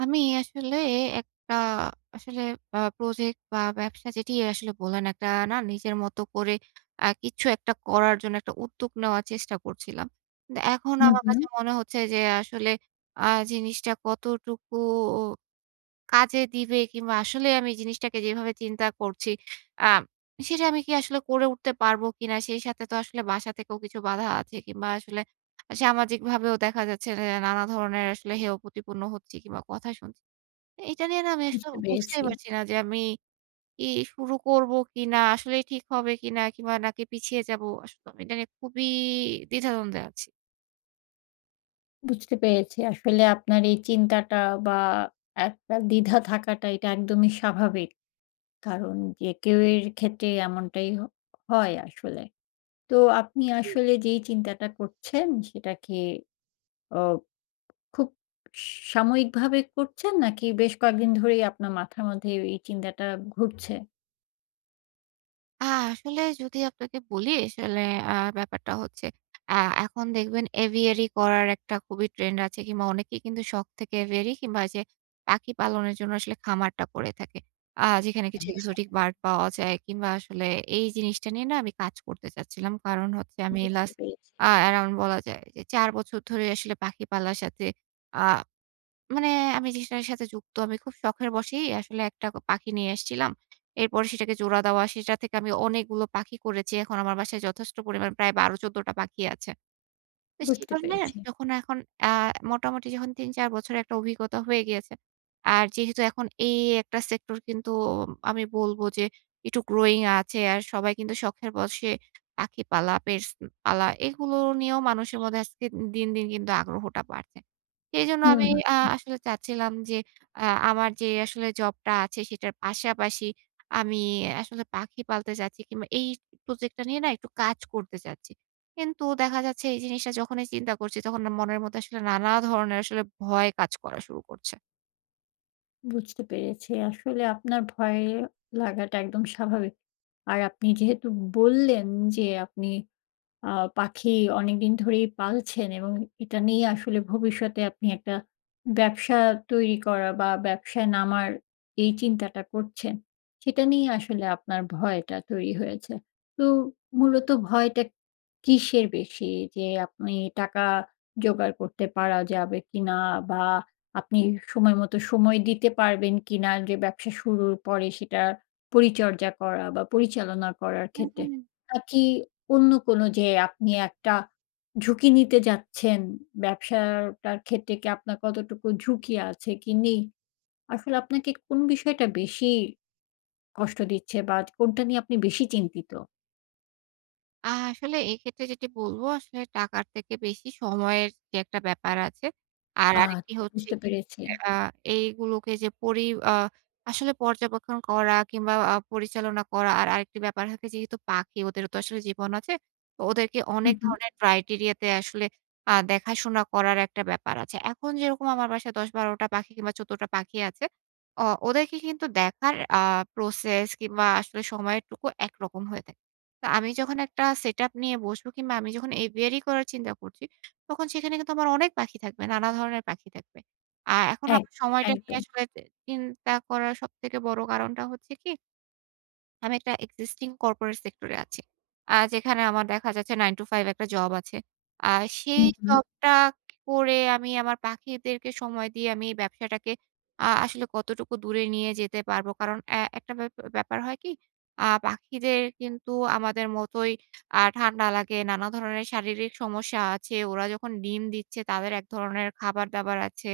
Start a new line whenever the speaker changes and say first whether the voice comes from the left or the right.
right: আমি আসলে একটা আসলে আ প্রজেক্ট বা ব্যবসা, যেটি আসলে বললেন, একটা না নিজের মতো করে কিছু একটা করার জন্য একটা উদ্যোগ নেওয়ার চেষ্টা করছিলাম। কিন্তু এখন
left: হুম,
right: আমার
left: হুম।
right: কাছে মনে হচ্ছে যে আসলে আ জিনিসটা কতটুকু কাজে দিবে, কিংবা আসলে আমি জিনিসটাকে যেভাবে চিন্তা করছি, আ সেটা আমি কি আসলে করে উঠতে পারবো কিনা? সেই সাথে তো আসলে বাসা থেকেও কিছু বাধা আছে, কিংবা আসলে সামাজিকভাবেও দেখা যাচ্ছে যে নানা ধরনের আসলে হেয় প্রতিপন্ন হচ্ছি কিংবা কথা শুনছি। এটা নিয়ে না আমি আসলে
left: বুঝতে
right: বুঝতেই
left: পেরেছি,
right: পারছি না যে আমি কি শুরু করব কিনা, আসলেই ঠিক হবে কিনা, কিংবা নাকি পিছিয়ে যাব। আসলে আমি এটা নিয়ে খুবই দ্বিধাদ্বন্দ্বে আছি।
left: বুঝতে পেরেছি। আসলে আপনার এই চিন্তাটা বা একটা দ্বিধা থাকাটা এটা একদমই স্বাভাবিক। কারণ যে কেউ এর ক্ষেত্রে এমনটাই হয় আসলে। তো আপনি
right: জি।
left: আসলে যেই চিন্তাটা করছেন সেটা কি অ খুব সাময়িকভাবে করছেন নাকি বেশ কয়েকদিন ধরেই আপনার মাথার মধ্যে এই চিন্তাটা ঘুরছে?
right: আ আসলে যদি আপনাকে বলি, আসলে আ ব্যাপারটা হচ্ছে, আ এখন দেখবেন, এভিয়ারি করার একটা খুবই ট্রেন্ড আছে, কিংবা অনেকেই কিন্তু শখ থেকে এভিয়ারি কিংবা যে পাখি পালনের জন্য আসলে খামারটা করে থাকে। যেখানে কিছু
left: হ্যাঁ।
right: এক্সোটিক বার্ড পাওয়া যায় কিংবা আসলে, এই জিনিসটা নিয়ে না আমি কাজ করতে চাচ্ছিলাম। কারণ হচ্ছে, আমি
left: বুঝতে
right: লাস্ট
left: পেরেছি,
right: অ্যারাউন্ড বলা যায় যে ৪ বছর ধরে আসলে পাখি পালার সাথে, আ মানে, আমি যেটার সাথে যুক্ত, আমি খুব শখের বশেই আসলে একটা পাখি নিয়ে এসেছিলাম। এরপরে সেটাকে জোড়া দেওয়া, সেটা থেকে আমি অনেকগুলো পাখি করেছি। এখন আমার বাসায় যথেষ্ট পরিমাণ, প্রায় ১২-১৪ টা পাখি আছে। তো সেই
left: বুঝতে
right: কারণে,
left: পেরেছি।
right: যখন এখন আ মোটামুটি যখন ৩-৪ বছরের একটা অভিজ্ঞতা হয়ে গিয়েছে। আর যেহেতু এখন এই একটা সেক্টর কিন্তু, আমি বলবো যে একটু গ্রোইং আছে। আর সবাই কিন্তু শখের বশে পাখি পালা, পেটস পালা, এগুলো নিয়েও মানুষের মধ্যে আজকে দিন, দিন কিন্তু আগ্রহটা বাড়ছে। সেইজন্য
left: হুম।
right: আমি আসলে চাচ্ছিলাম যে, আ আমার যে আসলে জবটা আছে, সেটার পাশাপাশি আমি আসলে পাখি পালতে চাচ্ছি, কিংবা এই প্রজেক্টটা নিয়ে না একটু কাজ করতে চাচ্ছি। কিন্তু দেখা যাচ্ছে, এই জিনিসটা যখনই চিন্তা করছি, তখন না মনের মধ্যে আসলে নানা ধরনের আসলে ভয় কাজ করা শুরু করছে।
left: বুঝতে পেরেছি। আসলে আপনার ভয় লাগাটা একদম স্বাভাবিক। আর আপনি যেহেতু বললেন যে আপনি আ পাখি অনেকদিন ধরেই পালছেন এবং এটা নিয়ে আসলে ভবিষ্যতে আপনি একটা ব্যবসা তৈরি করা বা ব্যবসায় নামার এই চিন্তাটা করছেন, সেটা নিয়ে আসলে আপনার ভয়টা তৈরি হয়েছে। তো মূলত ভয়টা কিসের বেশি? যে আপনি টাকা জোগাড় করতে পারা যাবে কিনা? বা আপনি সময় মতো সময় দিতে পারবেন কিনা? যে ব্যবসা শুরুর পরে সেটা পরিচর্যা করা বা পরিচালনা করার ক্ষেত্রে? নাকি অন্য কোনো যে আপনি একটা ঝুঁকি নিতে যাচ্ছেন, ব্যবসাটার ক্ষেত্রে কি আপনার কতটুকু ঝুঁকি আছে কি নেই? আসলে আপনাকে কোন বিষয়টা বেশি কষ্ট দিচ্ছে বা কোনটা নিয়ে আপনি বেশি চিন্তিত?
right: আসলে এক্ষেত্রে যেটি বলব, আসলে টাকার থেকে বেশি সময়ের যে একটা ব্যাপার আছে। আর আরেকটি
left: আচ্ছা
right: হচ্ছে
left: বুঝতে
right: কি,
left: পেরেছি।
right: আ এইগুলোকে যে পরি আ আসলে পর্যবেক্ষণ করা কিংবা পরিচালনা করা, আর আরেকটি ব্যাপার থাকে, যেহেতু পাখি, ওদেরও তো আসলে জীবন আছে। তো ওদেরকে
left: হুম,
right: অনেক
left: হুম।
right: ধরনের ক্রাইটেরিয়া তে আসলে দেখাশোনা করার একটা ব্যাপার আছে। এখন যেরকম আমার বাসায় ১০-১২ টা পাখি কিংবা ১৪ টা পাখি আছে। ওদেরকে কিন্তু দেখার প্রসেস কিংবা আসলে সময়েরটুকু একরকম হয়ে থাকে। তো আমি যখন একটা সেটআপ নিয়ে বসবো, কিংবা আমি যখন এভিয়ারি করার চিন্তা করছি, তখন সেখানে কিন্তু আমার অনেক পাখি থাকবে, নানা ধরনের পাখি থাকবে। আর এখন
left: এক
right: আমার সময়টা নিয়ে
left: একদম।
right: আসলে চিন্তা করার সবথেকে বড় কারণটা হচ্ছে কি, আমি একটা এক্সিস্টিং কর্পোরেট সেক্টরে আছি। যেখানে আমার দেখা যাচ্ছে 9 to 5 একটা জব আছে। আর সেই
left: হুম, হুম।
right: জবটা করে আমি আমার পাখিদেরকে সময় দিয়ে আমি এই ব্যবসাটাকে আসলে কতটুকু দূরে নিয়ে যেতে পারবো। কারণ একটা ব্যাপার হয় কি, পাখিদের কিন্তু আমাদের মতোই ঠান্ডা লাগে, নানা ধরনের শারীরিক সমস্যা আছে। ওরা যখন ডিম দিচ্ছে, তাদের এক ধরনের খাবার-দাবার আছে।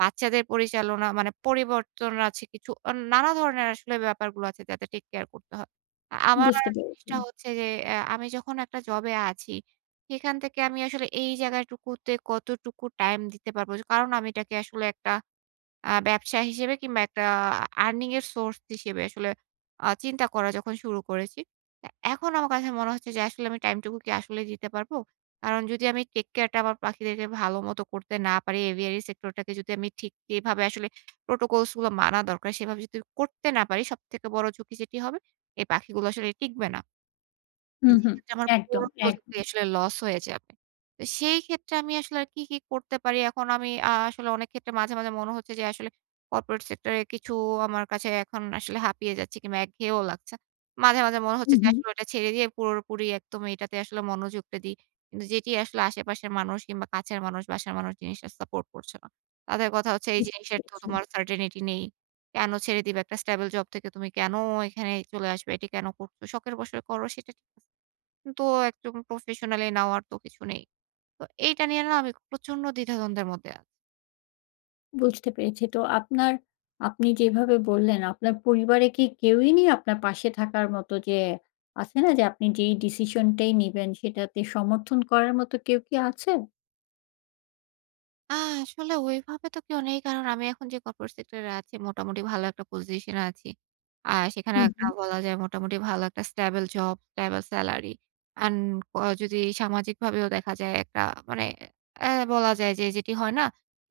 right: বাচ্চাদের পরিচালনা, মানে পরিবর্তন আছে, কিছু নানা ধরনের আসলে ব্যাপারগুলো আছে যাতে টেক কেয়ার করতে হয়। আমার
left: বুঝতে পেরেছি।
right: জিনিসটা হচ্ছে যে, আমি যখন একটা জবে আছি, সেখান থেকে আমি আসলে এই জায়গাটুকুতে কতটুকু টাইম দিতে পারবো? কারণ আমি এটাকে আসলে একটা ব্যবসা হিসেবে, কিংবা একটা আর্নিং এর সোর্স হিসেবে আসলে চিন্তা করা যখন শুরু করেছি, তা এখন আমার কাছে মনে হচ্ছে যে আসলে আমি টাইমটুকু কি আসলেই দিতে পারবো? কারণ যদি আমি টেক কেয়ারটা আমার পাখিদেরকে ভালো মতো করতে না পারি, এভিয়ারি সেক্টরটাকে যদি আমি ঠিক যেভাবে আসলে প্রটোকলস গুলো মানা দরকার, সেভাবে যদি করতে না পারি, সবথেকে বড় ঝুঁকি যেটি হবে, এই পাখিগুলো আসলে টিকবে না।
left: হুম, হুম।
right: সেক্ষেত্রে আমার
left: একদম,
right: পুরো
left: একদম।
right: প্রজেক্টই আসলে লস হয়ে যাবে। তো সেই ক্ষেত্রে আমি আসলে আর কি, কি করতে পারি? এখন আমি আসলে অনেক ক্ষেত্রে মাঝে, মাঝে মনে হচ্ছে যে আসলে কর্পোরেট সেক্টরে কিছু আমার কাছে এখন আসলে হাঁপিয়ে যাচ্ছে, কিংবা একঘেয়েও লাগছে। মাঝে, মাঝে মনে
left: হুম,
right: হচ্ছে যে
left: হুম।
right: আসলে ওটা ছেড়ে দিয়ে পুরোপুরি একদম এটাতে আসলে মনোযোগটা দিই। কিন্তু যেটি আসলে, আশেপাশের মানুষ কিংবা কাছের মানুষ, বাসার মানুষ জিনিসটা সাপোর্ট করছে না। তাদের কথা হচ্ছে, "এই
left: বুঝতে
right: জিনিসের তো
left: পেরেছি।
right: তোমার সার্টেনিটি নেই। কেন ছেড়ে দিবে? একটা স্টেবল জব থেকে তুমি কেন এখানে চলে আসবে? এটি কেন করছো? শখের বশে করো, সেটা ঠিক আছে।" তো একদম প্রফেশনালি নেওয়ার তো কিছু নেই। তো এইটা নিয়ে না আমি প্রচন্ড দ্বিধাদ্বন্দ্বের মধ্যে আছি।
left: বুঝতে পেরেছি। তো আপনি যেভাবে বললেন, আপনার পরিবারে কি কেউই নেই আপনার পাশে থাকার মতো যে আছে না যে আপনি যেই ডিসিশন টাই নিবেন সেটাতে সমর্থন করার মতো কেউ কি আছে?
right: আ আসলে ওইভাবে তো কেউ নেই। কারণ আমি এখন যে কর্পোরেট সেক্টরে আছি, মোটামুটি ভালো একটা পজিশনে আছি। আর সেখানে,
left: হুম,
right: একটা
left: হুম,
right: বলা যায় মোটামুটি ভালো একটা stable job, stable salary, and ক যদি সামাজিকভাবেও দেখা যায়, একটা, মানে, বলা যায় যে, যেটি হয় না,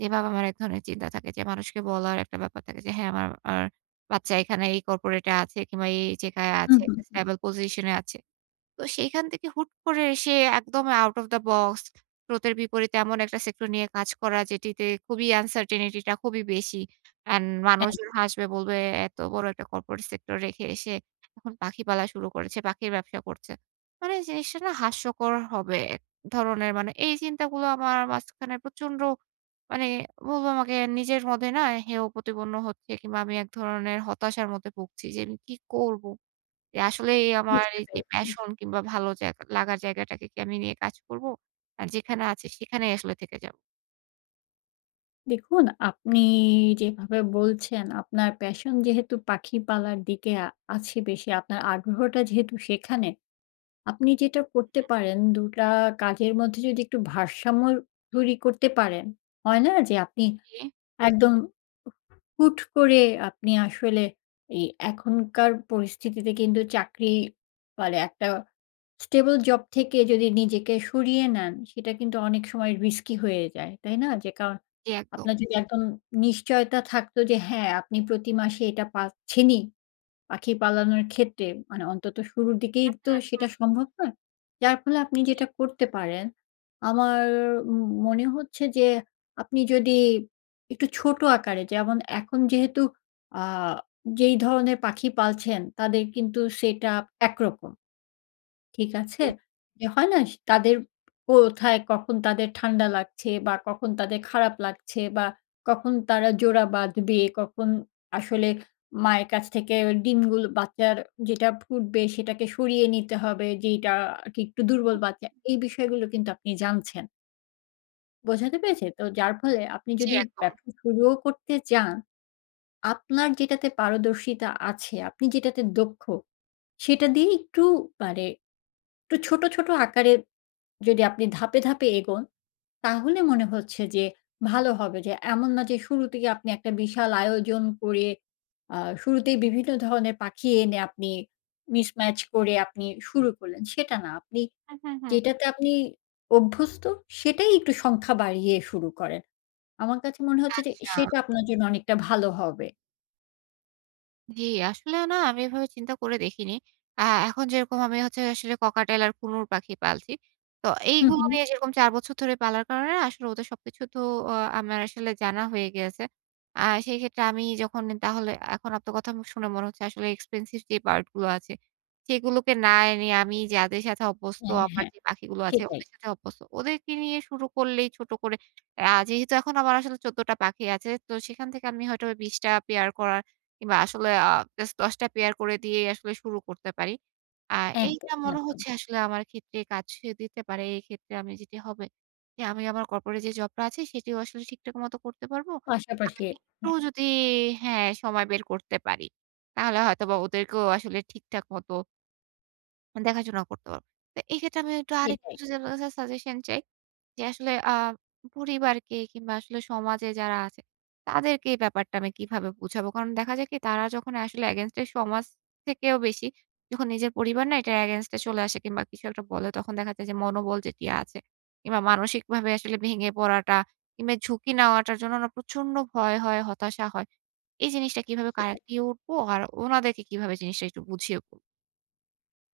right: যে বাবা-মার এক ধরনের চিন্তা থাকে, যে মানুষকে বলার একটা ব্যাপার থাকে, যে হ্যাঁ, আমার আর বাচ্চা এখানে এই কর্পোরেট এ আছে, কিংবা এই জায়গায় আছে,
left: হুম, হুম।
right: একটা স্টেবল পজিশন এ আছে। তো সেইখান থেকে হুট করে এসে একদম আউট অফ দ্য বক্স, স্রোতের বিপরীতে এমন একটা সেক্টর নিয়ে কাজ করা, যেটিতে খুবই uncertainty টা খুবই বেশি। অ্যান্ড
left: হ্যাঁ,
right: মানুষজন হাসবে, বলবে, "এত বড় একটা কর্পোরেট সেক্টর রেখে এসে এখন পাখিপালা শুরু করেছে, পাখির ব্যবসা করছে।" মানে জিনিসটা না হাস্যকর হবে এক ধরনের। মানে এই চিন্তাগুলো আমার মাঝখানে প্রচণ্ড, মানে, বলব আমাকে নিজের মধ্যে না হেয় প্রতিপন্ন হচ্ছে, কিংবা আমি এক ধরনের হতাশার মধ্যে ভুগছি যে আমি কি করব? যে আসলেই আমার
left: বুঝতে
right: এই যে
left: পেরেছি।
right: প্যাশন, কিংবা ভালো জায়গা লাগার জায়গাটাকে কি আমি নিয়ে কাজ করব? আর যেখানে আছে সেখানেই আসলে থেকে যাব।
left: দেখুন আপনি যেভাবে বলছেন আপনার প্যাশন যেহেতু পাখি পালার দিকে আছে বেশি, আপনার আগ্রহটা যেহেতু সেখানে, আপনি যেটা করতে পারেন ২ টা কাজের মধ্যে যদি একটু ভারসাম্য তৈরি করতে পারেন, হয় না যে আপনি
right: জি,
left: একদম হুট করে আপনি আসলে এই এখনকার পরিস্থিতিতে কিন্তু চাকরি মানে একটা স্টেবল জব থেকে যদি নিজেকে সরিয়ে নেন, সেটা কিন্তু অনেক সময় রিস্কি হয়ে যায়। তাই না? যে কারণ
right: জি একদম।
left: আপনার যদি একদম নিশ্চয়তা থাকতো যে হ্যাঁ, আপনি প্রতি মাসে এটা পাচ্ছেনই। পাখি পালানোর ক্ষেত্রে মানে অন্তত শুরুর দিকেই তো
right: হ্যাঁ,
left: সেটা সম্ভব নয়। যার ফলে আপনি
right: জি,
left: যেটা করতে পারেন, আমার ম মনে হচ্ছে যে আপনি যদি একটু ছোট আকারে যেমন এখন যেহেতু আ যেই ধরনের পাখি পালছেন তাদের কিন্তু সেটআপ একরকম। ঠিক আছে?
right: জি,
left: যে হয় না? তাদের কোথায় কখন তাদের ঠান্ডা লাগছে বা কখন তাদের খারাপ লাগছে বা কখন তারা জোড়া বাঁধবে, কখন আসলে মায়ের কাছ থেকে ডিমগুলো বাচ্চার যেটা ফুটবে সেটাকে সরিয়ে নিতে হবে যেইটা আরকি একটু দুর্বল বাচ্চা। এই বিষয়গুলো কিন্তু আপনি জানছেন। বোঝাতে পেরেছি? তো যার ফলে আপনি
right: জি
left: যদি
right: একদম।
left: ব্যবসা শুরুও করতে চান, আপনার যেটাতে পারদর্শিতা আছে, আপনি যেটাতে দক্ষ, সেটা দিয়ে একটু মানে একটু ছোট, ছোট আকারে যদি আপনি ধাপে, ধাপে এগোন তাহলে মনে হচ্ছে যে ভালো হবে। যে এমন না যে শুরু থেকে আপনি একটা বিশাল আয়োজন করে শুরুতেই বিভিন্ন ধরনের পাখি এনে আপনি মিসম্যাচ করে আপনি শুরু করলেন। সেটা না। আপনি
right: হুম, হুম, হুম।
left: যেটাতে আপনি অভ্যস্ত সেটাই একটু সংখ্যা বাড়িয়ে শুরু করেন। আমার কাছে মনে হচ্ছে যে
right: আচ্ছা।
left: সেটা আপনার জন্য অনেকটা ভালো হবে।
right: জি, আসলে না আমি এভাবে চিন্তা করে দেখিনি। আ এখন যেরকম আমি হচ্ছে আসলে ককাটেল আর কুনুর পাখি পালছি। তো
left: হুম,
right: এইগুলো
left: হুম।
right: নিয়ে যেরকম ৪ বছর ধরে পালার কারণে না, আসলে ওদের সবকিছু তো অ আমার আসলে জানা হয়ে গিয়েছে। সেই ক্ষেত্রে আমি যখন, তাহলে এখন আপনার কথা শুনে মনে হচ্ছে, আসলে এক্সপেনসিভ যে বার্ড গুলো আছে, সেগুলোকে না এনে আমি যাদের সাথে অভ্যস্ত,
left: হ্যাঁ,
right: আমার
left: হ্যাঁ।
right: যে পাখিগুলো আছে
left: সেটাই।
right: ওদের সাথে অভ্যস্ত, ওদেরকে নিয়ে শুরু করলেই ছোট করে, যেহেতু এখন আমার আসলে ১৪ টা পাখি আছে, তো সেখান থেকে আমি হয়তো ২০ টা পেয়ার করার, কিংবা আসলে জাস্ট ১০ টা পেয়ার করে দিয়েই আসলে শুরু করতে পারি। আ এইটা
left: একদম,
right: মনে
left: একদম।
right: হচ্ছে আসলে আমার ক্ষেত্রে কাজ দিতে পারে। এই ক্ষেত্রে আমি যেটি হবে, যে আমি আমার কর্পোরেট যে জবটা আছে সেটিও আসলে ঠিকঠাক মতো করতে পারবো। আর
left: পাশাপাশি
right: একটু
left: হ্যাঁ,
right: যদি, হ্যাঁ, সময় বের করতে পারি, তাহলে হয়তোবা ওদেরকেও আসলে ঠিকঠাক মতো দেখাশোনা করতে পারবো। তো এক্ষেত্রে আমি একটু আরেকটু
left: সেটাই।
right: যদি আপনার কাছে সাজেশন চাই, যে আসলে পরিবারকে কিংবা আসলে সমাজে যারা আছে, তাদেরকে এই ব্যাপারটা আমি কিভাবে বুঝাবো? কারণ দেখা যায় কি, তারা যখন আসলে against এ, সমাজ থেকেও বেশি যখন নিজের পরিবার না এটার against এ চলে আসে, কিংবা কিছু একটা বলে, তখন দেখা যায় যে মনোবল যেটি আছে, কিংবা মানসিকভাবে আসলে ভেঙে পড়াটা, কিংবা ঝুঁকি নেওয়াটার জন্য না প্রচন্ড ভয় হয়, হতাশা হয়। এই জিনিসটা কিভাবে
left: সেটাই।
right: কাটিয়ে উঠবো? আর ওনাদেরকে কিভাবে জিনিসটা একটু বুঝিয়ে বলবো?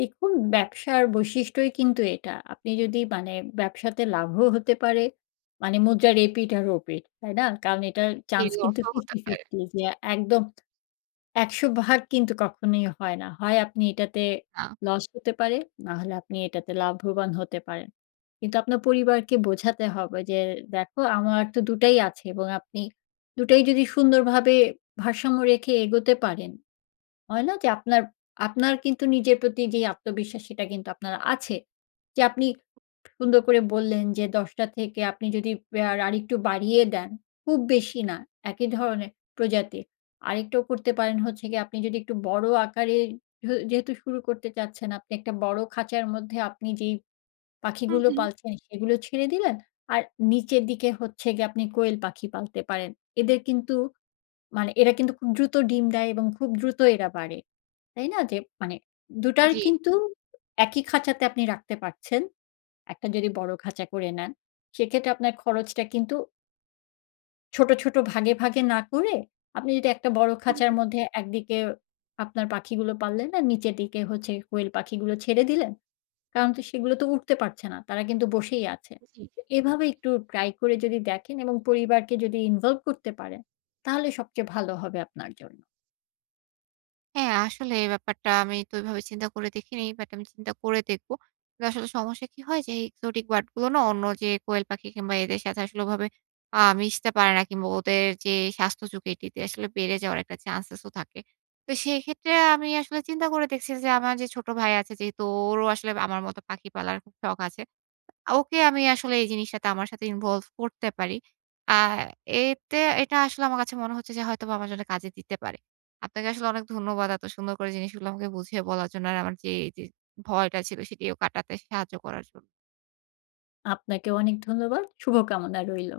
left: দেখুন, ব্যবসার বৈশিষ্ট্যই কিন্তু এটা। আপনি যদি মানে ব্যবসাতে লাভও হতে পারে, মানে মুদ্রার এপিঠ আর ওপিঠ, তাই না? কারণ এটার
right: যে
left: চান্স কিন্তু
right: লসও হতে পারে।
left: ৫০-৫০ যে একদম ১০০ ভাগ কিন্তু কখনোই হয় না। হয় আপনি এটাতে
right: না।
left: লস হতে পারে, না হলে আপনি এটাতে লাভবান হতে পারেন। কিন্তু আপনার পরিবারকে বোঝাতে হবে যে, "দেখো আমার তো দুটাই আছে" এবং আপনি দুটাই যদি সুন্দরভাবে ভারসাম্য রেখে এগোতে পারেন হয় না? যে আপনার, আপনার কিন্তু নিজের প্রতি যে আত্মবিশ্বাস সেটা কিন্তু আপনার আছে। যে আপনি সুন্দর করে বললেন যে ১০ টা থেকে আপনি যদি আরেকটু বাড়িয়ে দেন, খুব বেশি না, একই ধরনের প্রজাতির। আরেকটাও করতে পারেন হচ্ছে গিয়ে আপনি যদি একটু বড় আকারে যেহেতু শুরু করতে চাচ্ছেন, আপনি একটা বড় খাঁচার মধ্যে আপনি যেই
right: হুম,
left: পাখিগুলো
right: হুম।
left: পালছেন সেগুলো ছেড়ে দিলেন। আর নিচের দিকে হচ্ছে গিয়ে আপনি কোয়েল পাখি পালতে পারেন। এদের কিন্তু মানে এরা কিন্তু খুব দ্রুত ডিম দেয় এবং খুব দ্রুত এরা বাড়ে। তাই না? যে মানে ২ টার
right: জি।
left: কিন্তু একই খাঁচাতে আপনি রাখতে পারছেন। একটা যদি বড় খাঁচা করে নেন, সেক্ষেত্রে আপনার খরচটা কিন্তু ছোট, ছোট ভাগে, ভাগে না করে আপনি যদি একটা বড়
right: হুম,
left: খাঁচার
right: হুম, হুম।
left: মধ্যে একদিকে আপনার পাখিগুলো পাললেন আর নিচের দিকে হচ্ছে কোয়েল পাখিগুলো ছেড়ে দিলেন। কারণ তো সেগুলো তো উঠতে পারছে না। তারা কিন্তু বসেই আছে।
right: জি।
left: এভাবে একটু ট্রাই করে যদি দেখেন এবং পরিবারকে যদি ইনভলভ করতে পারেন, তাহলে সবচেয়ে ভালো হবে আপনার জন্য।
right: হ্যাঁ, আসলে এই ব্যাপারটা আমি তো এভাবে চিন্তা করে দেখিনি। বাট আমি চিন্তা করে দেখব। কিন্তু আসলে সমস্যা কি হয়, যে এই এক্সোটিক বার্ড গুলো না অন্য যে কোয়েল পাখি কিংবা এদের সাথে আসলে ওভাবে মিশতে পারে না, কিংবা ওদের যে স্বাস্থ্য ঝুঁকি, এটিতে আসলে বেড়ে যাওয়ার একটা চান্সেস ও থাকে। তো সেক্ষেত্রে আমি আসলে চিন্তা করে দেখছি যে, আমার যে ছোট ভাই আছে, যেহেতু ওরও আসলে আমার মতো পাখি পালার খুব শখ আছে, ওকে আমি আসলে এই জিনিসটাতে আমার সাথে ইনভলভ করতে পারি। আ এতে এটা আসলে আমার কাছে মনে হচ্ছে যে হয়তোবা আমার জন্য কাজে দিতে পারে। আপনাকে আসলে অনেক ধন্যবাদ, এত সুন্দর করে জিনিসগুলো আমাকে বুঝিয়ে বলার জন্য, আর আমার যে এই যে ভয়টা ছিল সেটিও কাটাতে সাহায্য করার জন্য।
left: আপনাকেও অনেক ধন্যবাদ। শুভকামনা রইল।